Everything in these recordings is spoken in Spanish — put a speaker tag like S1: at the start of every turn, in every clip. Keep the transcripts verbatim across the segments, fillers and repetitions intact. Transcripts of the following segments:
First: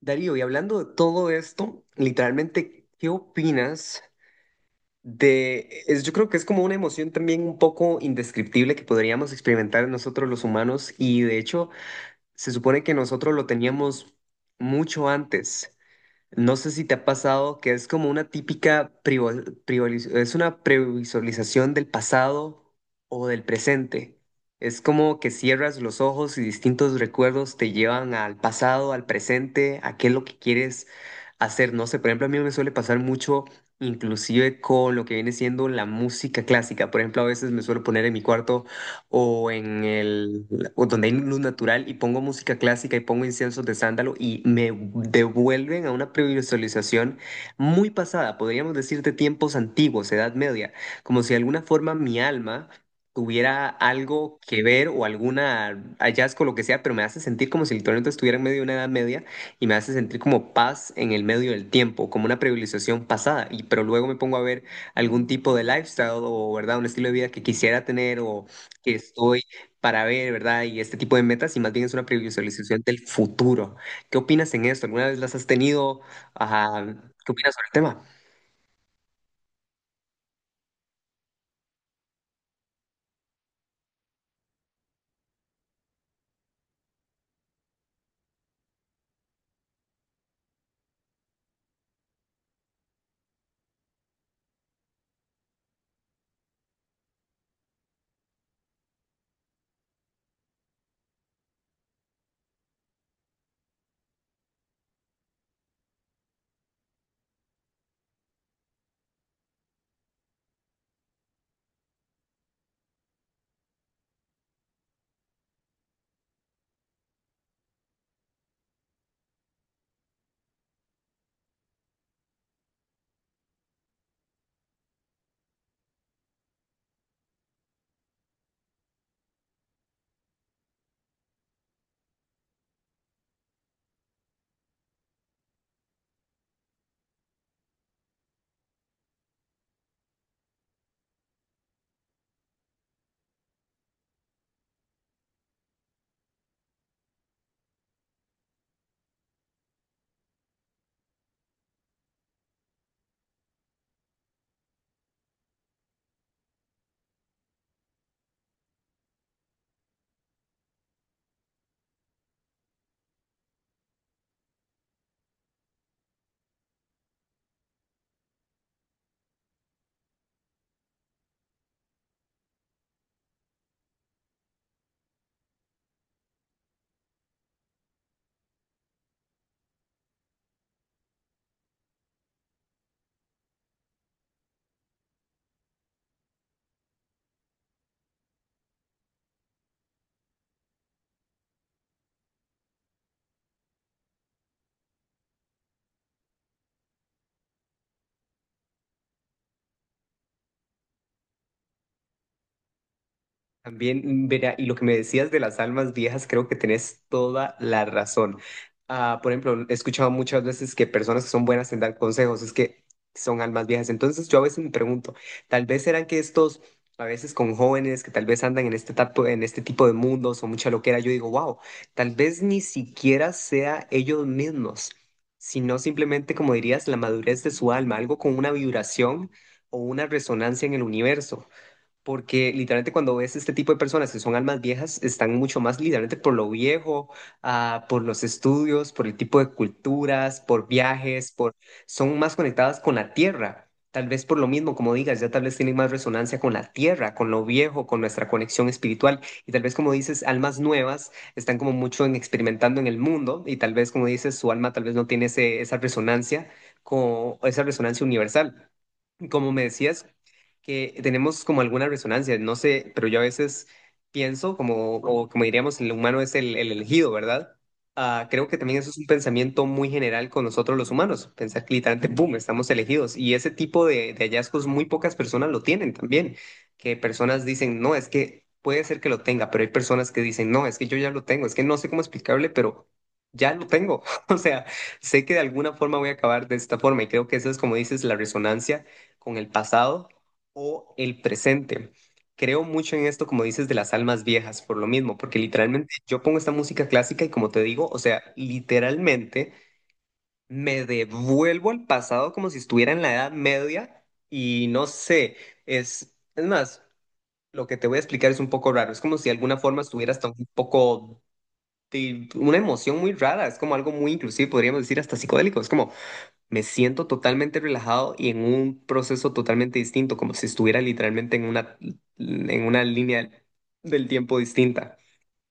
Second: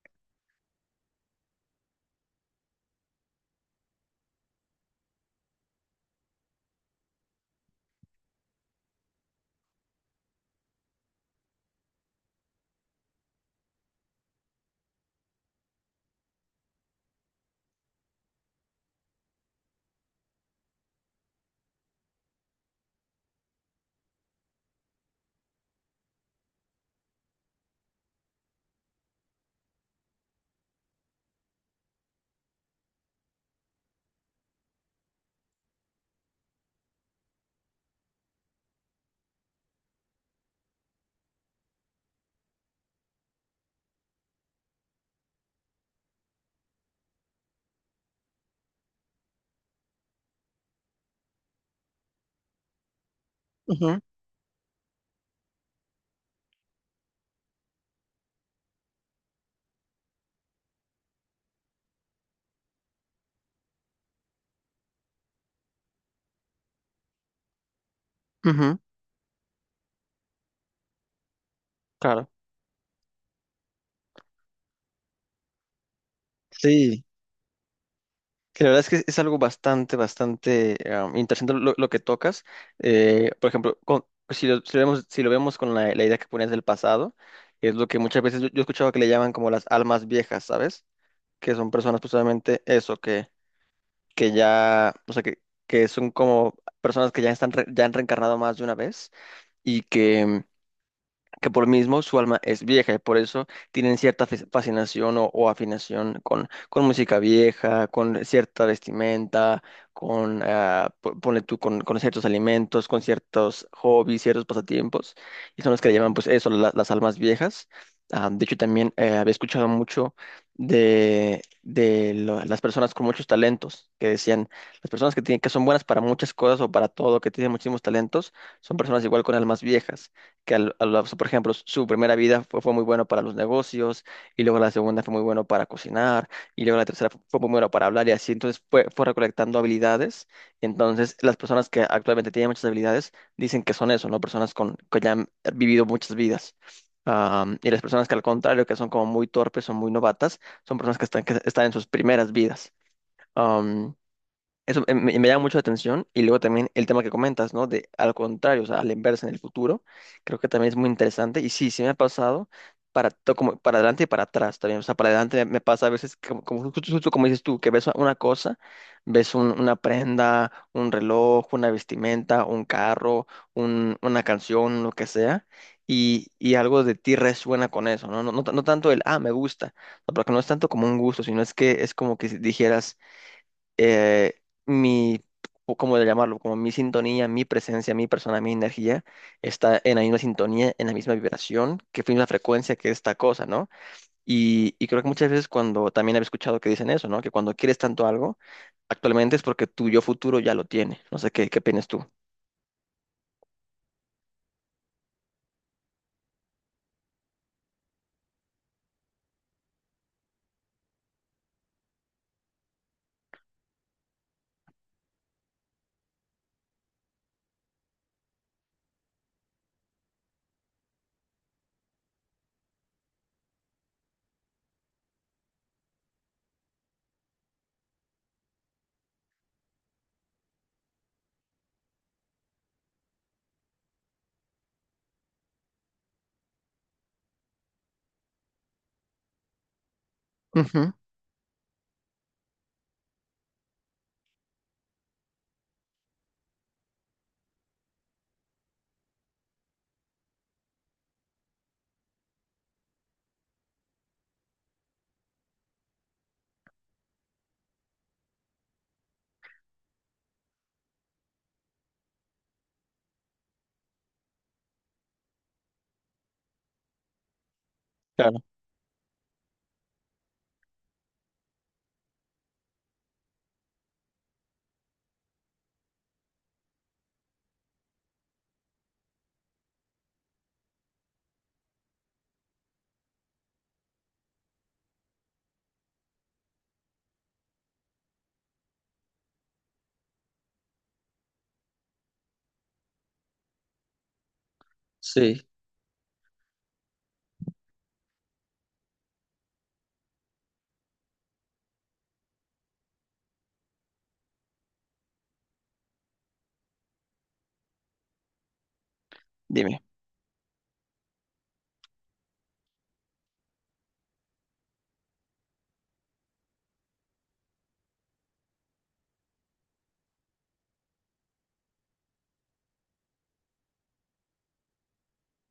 S1: Darío, y hablando de todo esto, literalmente, ¿qué opinas de, es, yo creo que es como una emoción también un poco indescriptible que podríamos experimentar nosotros los humanos y de hecho se supone que nosotros lo teníamos mucho antes. No sé si te ha pasado que es como una típica privo- privoliz- es una previsualización del pasado o del presente. Es como que cierras los ojos y distintos recuerdos te llevan al pasado, al presente, a qué es lo que quieres hacer. No sé, por ejemplo, a mí me suele pasar mucho, inclusive con lo que viene siendo la música clásica. Por ejemplo, a veces me suelo poner en mi cuarto o en el, o donde hay luz natural y pongo música clásica y pongo inciensos de sándalo y me devuelven a una previsualización muy pasada, podríamos decir de tiempos antiguos, Edad Media, como si de alguna forma mi alma tuviera
S2: Ujú,
S1: algo que ver o alguna hallazgo, lo que sea, pero me hace sentir como si literalmente estuviera en medio de una edad media y me hace sentir como paz en el medio del tiempo, como una privilegiación pasada, y pero luego me pongo a ver algún tipo de lifestyle o, ¿verdad?, un estilo de vida que quisiera tener o
S2: ujú,
S1: que estoy para ver, ¿verdad? Y este tipo de metas, y más bien es una
S2: claro.
S1: previsualización del futuro. ¿Qué opinas en esto? ¿Alguna vez las has tenido? Ajá,
S2: Sí,
S1: ¿qué opinas sobre el tema?
S2: que la verdad es que es algo bastante, bastante um, interesante lo, lo que tocas. Eh, por ejemplo, con- pues, si lo, si lo vemos, si lo vemos con la, la idea que ponías del pasado, es lo que muchas veces yo, yo he escuchado que le llaman como las almas viejas, ¿sabes? Que son personas precisamente eso, que, que ya, o sea, que, que son como personas que ya, están re- ya han reencarnado más de una vez, y que que por mismo su alma es vieja y por eso tienen cierta fas- fascinación o, o afinación con, con música vieja, con cierta vestimenta, con, ah, po- ponle tú, con, con ciertos alimentos, con ciertos hobbies, ciertos pasatiempos, y son los que le llaman pues eso, la- las almas viejas. Ah, de hecho, también eh, había escuchado mucho de, de lo- las personas con muchos talentos, que decían, las personas que tienen, que son buenas para muchas cosas o para todo, que tienen muchísimos talentos, son personas igual con almas viejas que al- al- o sea, por ejemplo, su primera vida fue, fue muy bueno para los negocios, y luego la segunda fue muy bueno para cocinar, y luego la tercera fu- fue, muy bueno para hablar, y así, entonces fue, fue recolectando habilidades. Entonces, las personas que actualmente tienen muchas habilidades dicen que son eso, ¿no? Personas con, que ya han vivido muchas vidas. Am, y las personas que al contrario, que son como muy torpes o muy novatas, son personas que están, que están en sus primeras vidas. Eso eh, me, me llama mucho la atención, y luego también el tema que comentas, ¿no? De al contrario, o sea, a la inversa en el futuro, creo que también es muy interesante, y sí, sí me ha pasado para to- como para adelante y para atrás también, o sea, para adelante me, me pasa a veces como, como justo, justo como dices tú, que ves una cosa, ves un- una prenda, un reloj, una vestimenta, un carro, un- una canción, lo que sea. Y, y algo de ti resuena con eso, ¿no? No, no, no tanto el, ah, me gusta, no, porque no es tanto como un gusto, sino es que es como que si dijeras, eh, mi, o ¿cómo de llamarlo? Como mi sintonía, mi presencia, mi persona, mi energía está en la misma sintonía, en la misma vibración, que fue la frecuencia que esta cosa, ¿no? Y, y creo que muchas veces cuando también había escuchado que dicen eso, ¿no? Que cuando quieres tanto algo, actualmente es porque tu yo futuro ya lo tiene. No sé qué, qué opinas tú.
S1: También, verá, y lo que me decías de las almas viejas, creo que tenés toda la razón. Ah, por ejemplo, he escuchado muchas veces que personas que son buenas en dar consejos es que son almas viejas. Entonces yo a veces me pregunto, tal vez serán que estos, a veces con jóvenes que tal vez andan en este, tapo- en este tipo de mundos o mucha loquera, yo digo, wow, tal vez ni siquiera sea ellos mismos, sino simplemente, como dirías, la madurez de su alma, algo con una vibración o una resonancia en el universo. Porque literalmente cuando ves este tipo de personas que son almas viejas, están mucho más literalmente por lo viejo, ah, por los estudios, por el tipo de culturas, por
S2: Ujú.
S1: viajes, por son más conectadas con la tierra. Tal vez por lo mismo, como digas, ya tal vez tienen más resonancia con la tierra, con lo viejo, con nuestra conexión espiritual. Y tal vez, como dices, almas nuevas están como mucho en experimentando en el mundo y tal vez, como dices, su alma tal vez no tiene ese- esa resonancia, con, esa resonancia universal. Como me decías, que tenemos como alguna resonancia, no sé, pero yo a veces pienso como, o como diríamos, el humano es el, el elegido, ¿verdad? Ah,
S2: Claro.
S1: creo que también eso es un pensamiento muy general con nosotros los humanos, pensar que literalmente, boom, estamos elegidos. Y ese tipo de, de hallazgos muy pocas personas lo tienen también, que personas dicen, no, es que puede ser que lo tenga, pero hay personas que dicen, no, es que yo ya lo tengo, es que no sé cómo explicarle, pero ya lo tengo. O sea, sé que de alguna forma voy a acabar de esta forma y creo que eso es como dices, la resonancia con el pasado o el presente. Creo mucho en esto, como dices, de las almas viejas, por lo mismo, porque
S2: Sí,
S1: literalmente yo pongo esta música clásica y como te digo, o sea, literalmente me devuelvo al pasado como si estuviera en la Edad Media y no sé, es, es más, lo que te voy a explicar es un poco raro, es como si de alguna
S2: dime.
S1: forma estuviera hasta un poco de una emoción muy rara, es como algo muy inclusive, podríamos decir, hasta psicodélico, es como me siento totalmente relajado y en un proceso totalmente distinto, como si estuviera literalmente en una, en una línea del tiempo distinta.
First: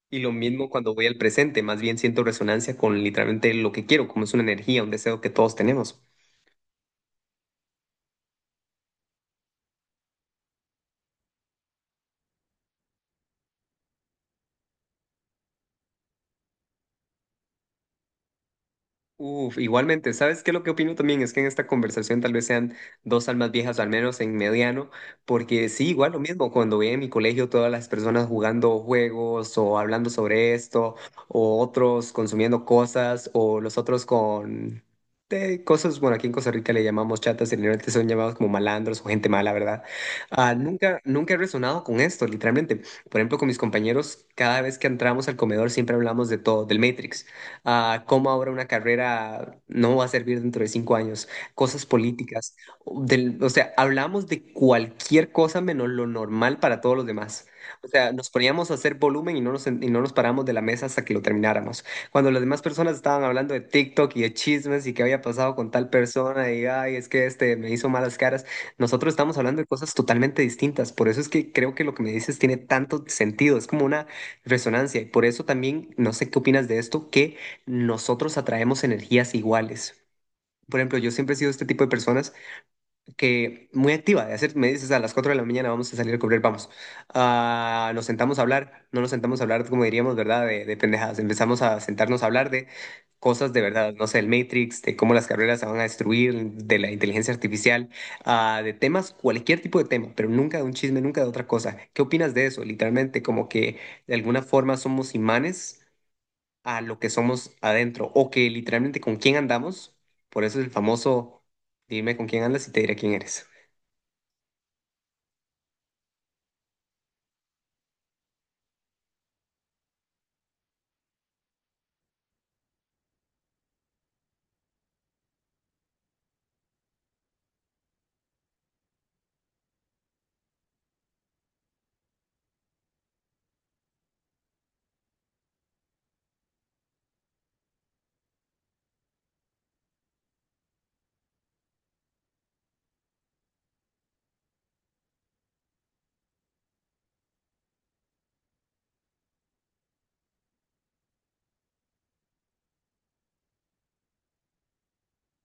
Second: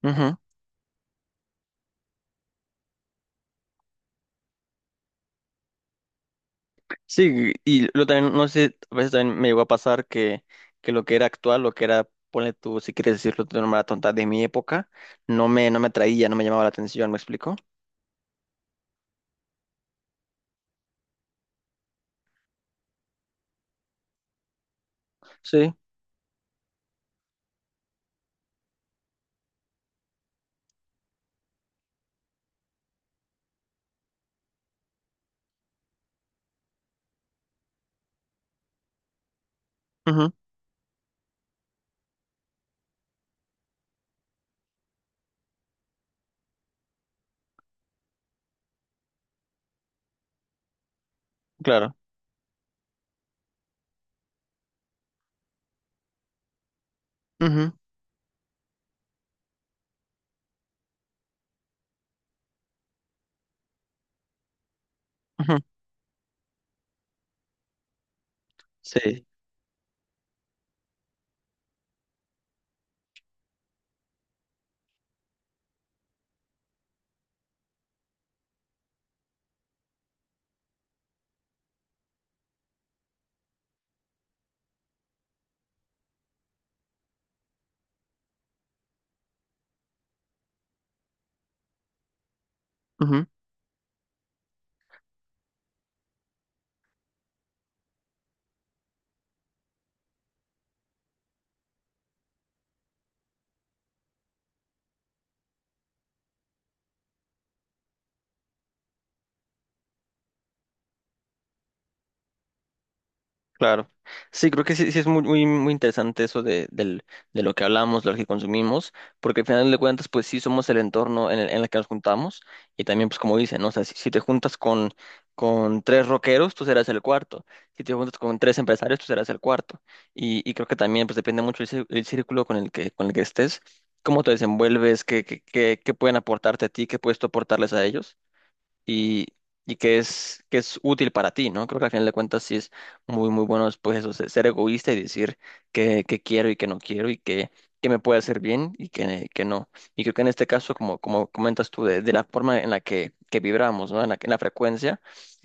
S1: Y lo mismo cuando voy al presente, más bien siento resonancia con literalmente lo que quiero, como es una energía, un deseo que todos tenemos.
S2: Sí, y lo también, no sé, a veces también me llegó a pasar que, que lo que era actual, lo que era, ponle tú, si quieres decirlo de una manera tonta, de mi época, no me, no me atraía, no me llamaba la atención, ¿me explico?
S1: Uf, igualmente, ¿sabes qué? Lo que opino también es que en esta conversación tal vez sean dos almas viejas, o al menos en mediano, porque
S2: Sí,
S1: sí, igual lo mismo, cuando veía en mi colegio todas las personas jugando juegos o hablando sobre esto, o otros consumiendo cosas, o los otros con eh, cosas, bueno, aquí en Costa Rica le llamamos chatas, y realmente son llamados como malandros o gente mala, ¿verdad?
S2: ujú,
S1: Ah, nunca, nunca he resonado con esto, literalmente. Por ejemplo, con mis compañeros, cada vez que entramos al comedor siempre hablamos de todo, del Matrix a cómo ahora una carrera no va a servir dentro de cinco años, cosas
S2: claro.
S1: políticas, del- o sea, hablamos de cualquier cosa menos lo normal para todos los demás.
S2: Ujú,
S1: O sea, nos poníamos a hacer volumen y no nos, en- y no nos paramos de la mesa hasta que lo termináramos. Cuando las demás personas estaban hablando de TikTok y de chismes y qué había pasado
S2: ujú,
S1: con tal persona y, ay, es que este me hizo malas caras, nosotros
S2: sí.
S1: estamos hablando de cosas totalmente distintas. Por eso es que creo que lo que me dices tiene tanto sentido, es como una resonancia. Y por eso también, no sé qué opinas de esto, que nosotros atraemos energías iguales. Por ejemplo, yo siempre he sido este tipo de personas que muy activa, de hacer, me dices a las cuatro de la mañana vamos a salir a correr, vamos. Ah, nos sentamos a hablar, no nos sentamos a hablar como diríamos, ¿verdad? De, de pendejadas, empezamos a sentarnos a hablar de cosas de verdad, no sé, el Matrix, de cómo las carreras se van a destruir, de la inteligencia artificial, ah, de temas, cualquier tipo de tema, pero nunca de un chisme, nunca de otra cosa. ¿Qué opinas de eso? Literalmente, como que de alguna forma somos imanes a lo que somos adentro o que literalmente con quién andamos. Por eso es el famoso, dime con quién andas y te diré quién eres.
S2: Claro. Sí, creo que sí, sí es muy, muy, muy interesante eso de, del- de lo que hablamos, de lo que consumimos, porque al final de cuentas, pues sí somos el entorno en el, en el que nos juntamos, y también, pues como dicen, ¿no? O sea, si, si te juntas con, con tres rockeros, tú serás el cuarto. Si te juntas con tres empresarios, tú serás el cuarto. Y, y creo que también, pues depende mucho el, cí- el círculo con el que, con el que estés, cómo te desenvuelves, qué, qué, qué, qué pueden aportarte a ti, qué puedes tú aportarles a ellos, y, y que es, que es útil para ti, ¿no? Creo que al final de cuentas sí es muy, muy bueno después eso, se- ser egoísta y decir que que quiero y que no quiero, y que que me puede hacer bien y que que no. Y creo que en este caso, como, como, comentas tú, de, de la forma en la que, que vibramos, ¿no? En la, en la frecuencia.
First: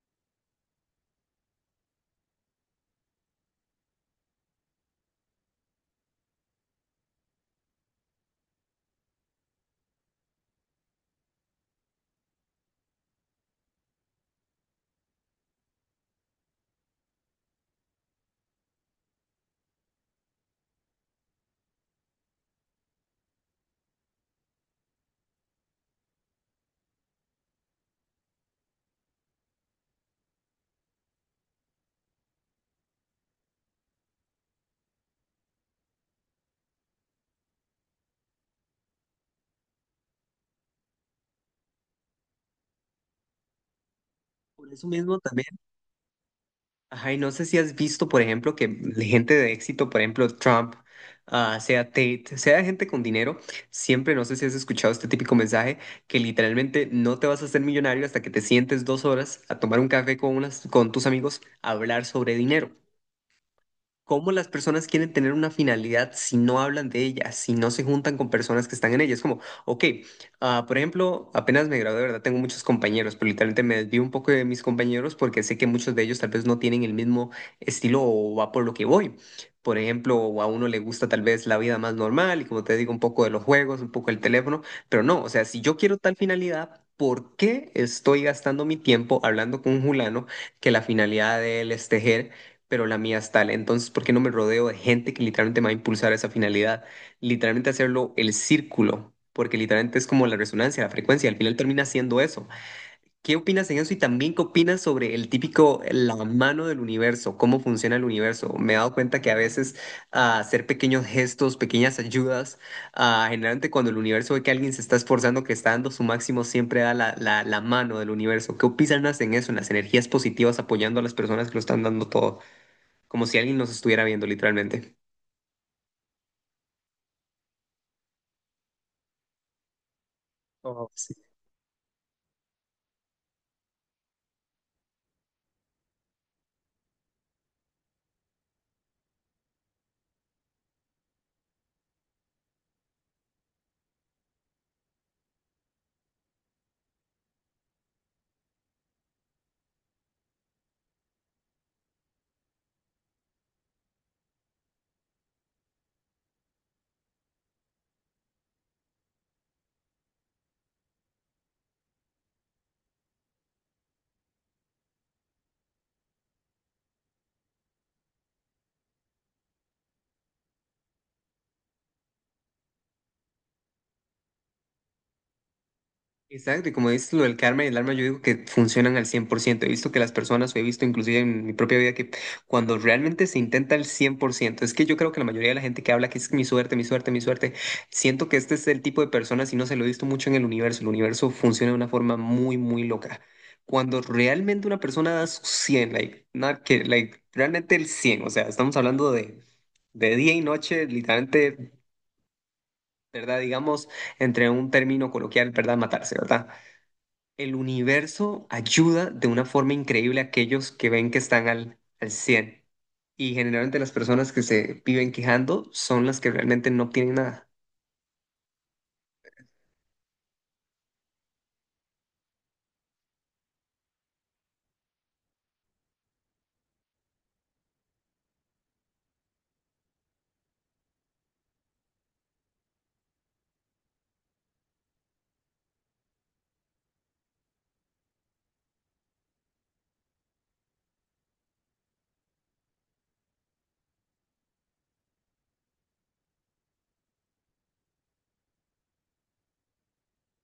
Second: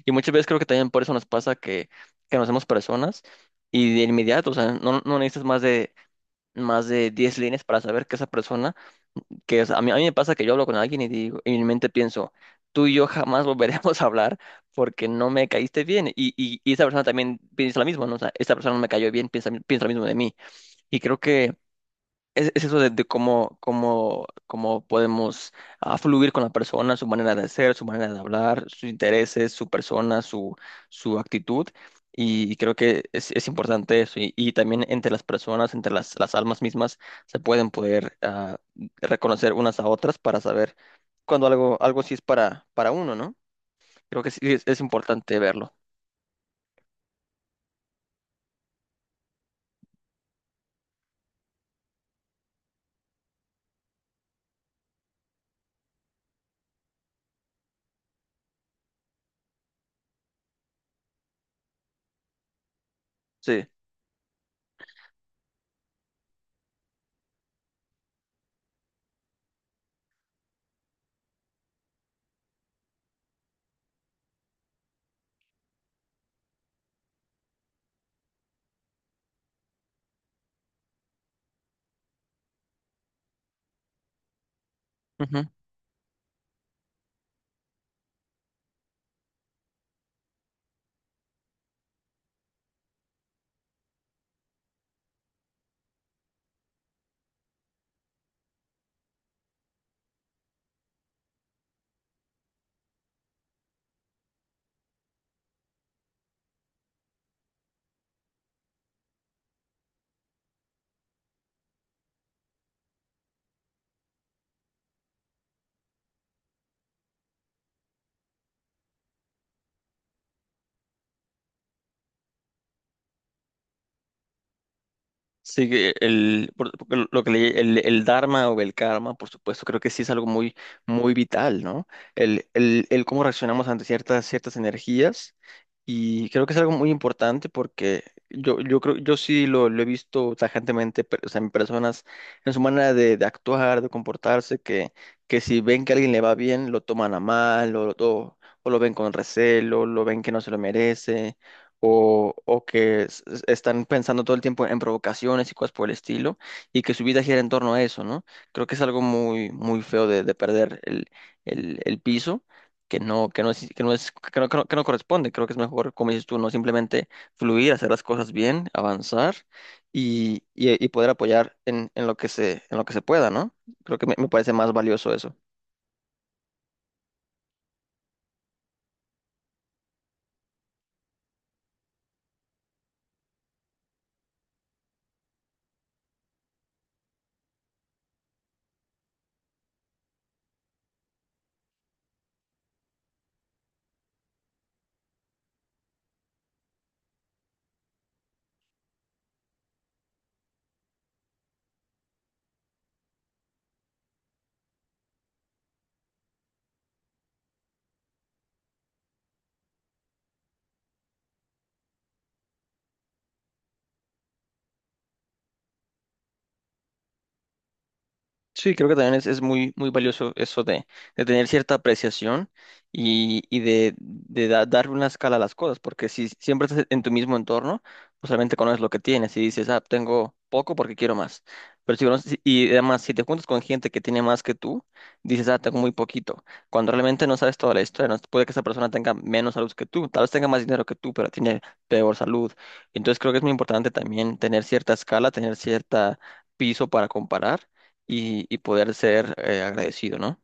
S2: Y muchas veces creo que también por eso nos pasa que, que nos hacemos personas y de inmediato, o sea, no, no necesitas más de, más de diez líneas para saber que esa persona que es- a mí, a mí me pasa que yo hablo con alguien y digo, y en mi mente pienso, tú y yo jamás volveremos a hablar porque no me caíste bien. Y, y, y esa persona también piensa lo mismo, ¿no? O sea, esta persona no me cayó bien, piensa, piensa lo mismo de mí. Y creo que es, es eso de, de cómo, cómo, cómo podemos ah, fluir con la persona, su manera de ser, su manera de hablar, sus intereses, su persona, su, su actitud. Y creo que es, es importante eso. Y, y también entre las personas, entre las, las almas mismas, se pueden poder ah, reconocer unas a otras para saber cuando algo, algo sí es para, para uno, ¿no? Creo que sí es,
S1: Por
S2: es
S1: eso mismo
S2: importante
S1: también,
S2: verlo.
S1: ajá, y no sé si has visto, por ejemplo, que la gente de éxito, por ejemplo, Trump, ah, sea Tate, sea gente con dinero, siempre, no sé si has escuchado este típico mensaje, que literalmente no te vas a hacer millonario hasta que te sientes dos horas a tomar un café con, unas, con tus amigos a hablar sobre dinero.
S2: Sí.
S1: ¿Cómo las personas quieren tener una finalidad si no hablan de ella, si no se juntan con personas que están en ella? Es como, ok, ah, por ejemplo, apenas me gradué, de verdad, tengo muchos compañeros, pero literalmente me desvío un poco de mis compañeros porque sé que muchos de ellos tal vez no tienen el mismo estilo o va por lo que voy. Por ejemplo, a uno le gusta tal vez la vida más normal y como te digo, un poco de los juegos, un poco el teléfono, pero no, o sea, si yo quiero tal finalidad, ¿por qué estoy gastando mi tiempo hablando con un fulano que la finalidad de él es tejer? Pero la mía es tal. Entonces, ¿por qué no me rodeo de gente que literalmente me va a impulsar a esa finalidad? Literalmente hacerlo el círculo, porque literalmente es como la resonancia, la frecuencia, al final termina siendo eso. ¿Qué opinas en eso? Y también, ¿qué opinas sobre el típico, la mano del universo? ¿Cómo funciona el universo? Me he dado cuenta que a veces ah, hacer pequeños gestos, pequeñas ayudas, ah, generalmente cuando el universo ve que alguien se está esforzando, que está dando su máximo, siempre da la, la, la mano del universo. ¿Qué opinas en eso, en las energías positivas apoyando a las personas que lo están dando todo? Como si alguien nos estuviera viendo literalmente.
S2: Sí, que el, por- porque lo que le- el, el dharma o el karma, por supuesto, creo que sí es algo muy,
S1: Oh,
S2: muy
S1: sí.
S2: vital, ¿no? El, el, el cómo reaccionamos ante ciertas, ciertas energías. Y creo que es algo muy importante porque yo, yo creo, yo sí lo, lo he visto tajantemente, pe- o sea, en personas, en su manera de, de actuar, de comportarse, que, que si ven que a alguien le va bien, lo toman a mal, o, o, o lo ven con recelo, lo ven que no se lo merece, o, o que s- s- están pensando todo el tiempo en provocaciones y cosas por el estilo, y que su vida gira en torno a eso, ¿no? Creo que es algo muy, muy feo de, de perder el, el, el piso que no, que no es, que no es, que no, que no, que no corresponde. Creo que es mejor, como dices tú, no simplemente fluir, hacer las cosas bien, avanzar, y, y- y poder apoyar en, en lo que se, en lo que se pueda, ¿no? Creo que me, me parece más valioso eso.
S1: Exacto, y como dices lo del karma y el alma, yo digo que funcionan al cien por ciento. He visto que las personas, o he visto inclusive en mi propia vida, que cuando realmente se intenta al cien por ciento es que yo creo que la mayoría de la gente que habla que es mi suerte, mi suerte, mi suerte, siento que este es el tipo de personas, y no se lo he visto mucho en el universo, el universo funciona de una forma muy, muy loca. Cuando realmente una persona da su cien like, not que, like, realmente el cien o sea, estamos hablando de, de día y noche, literalmente ¿verdad? Digamos, entre un término coloquial, ¿verdad? Matarse, ¿verdad? El universo ayuda de una forma increíble a aquellos que ven que están al, al cien. Y generalmente las personas que se viven quejando son las que realmente no tienen nada.
S2: Sí, creo que también es, es muy, muy valioso eso de, de tener cierta apreciación, y, y de, de da- dar una escala a las cosas, porque si siempre estás en tu mismo entorno, pues solamente conoces lo que tienes y dices, ah, tengo poco porque quiero más. Pero si, conoces- y además, si te juntas con gente que tiene más que tú, dices, ah, tengo muy poquito, cuando realmente no sabes toda la historia, no, puede que esa persona tenga menos salud que tú, tal vez tenga más dinero que tú, pero tiene peor salud. Entonces creo que es muy importante también tener cierta escala, tener cierta piso para comparar, y, y poder ser eh, agradecido, ¿no?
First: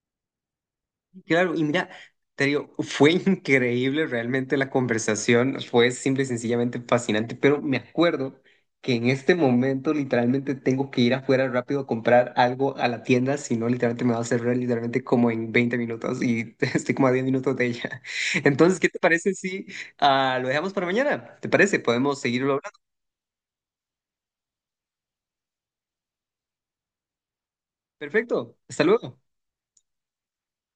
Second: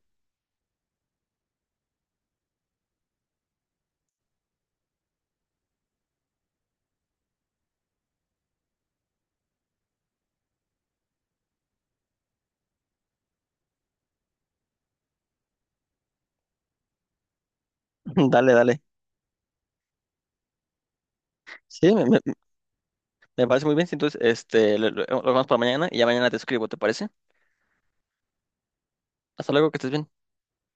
S1: Claro, y mira, te digo, fue increíble realmente la conversación, fue simple y sencillamente fascinante, pero me acuerdo que en este momento literalmente tengo que ir afuera rápido a comprar algo a la tienda, si no literalmente me va a cerrar literalmente como en veinte minutos y estoy como a diez minutos de ella.
S2: Dale,
S1: Entonces,
S2: dale.
S1: ¿qué te parece si ah, lo dejamos para mañana? ¿Te parece?
S2: Sí, me, me-
S1: Podemos seguirlo hablando.
S2: me parece muy bien. Sí, entonces, este, lo, lo- lo vamos para mañana, y ya mañana te escribo, ¿te parece?
S1: Perfecto, hasta luego.
S2: Hasta luego, que estés bien.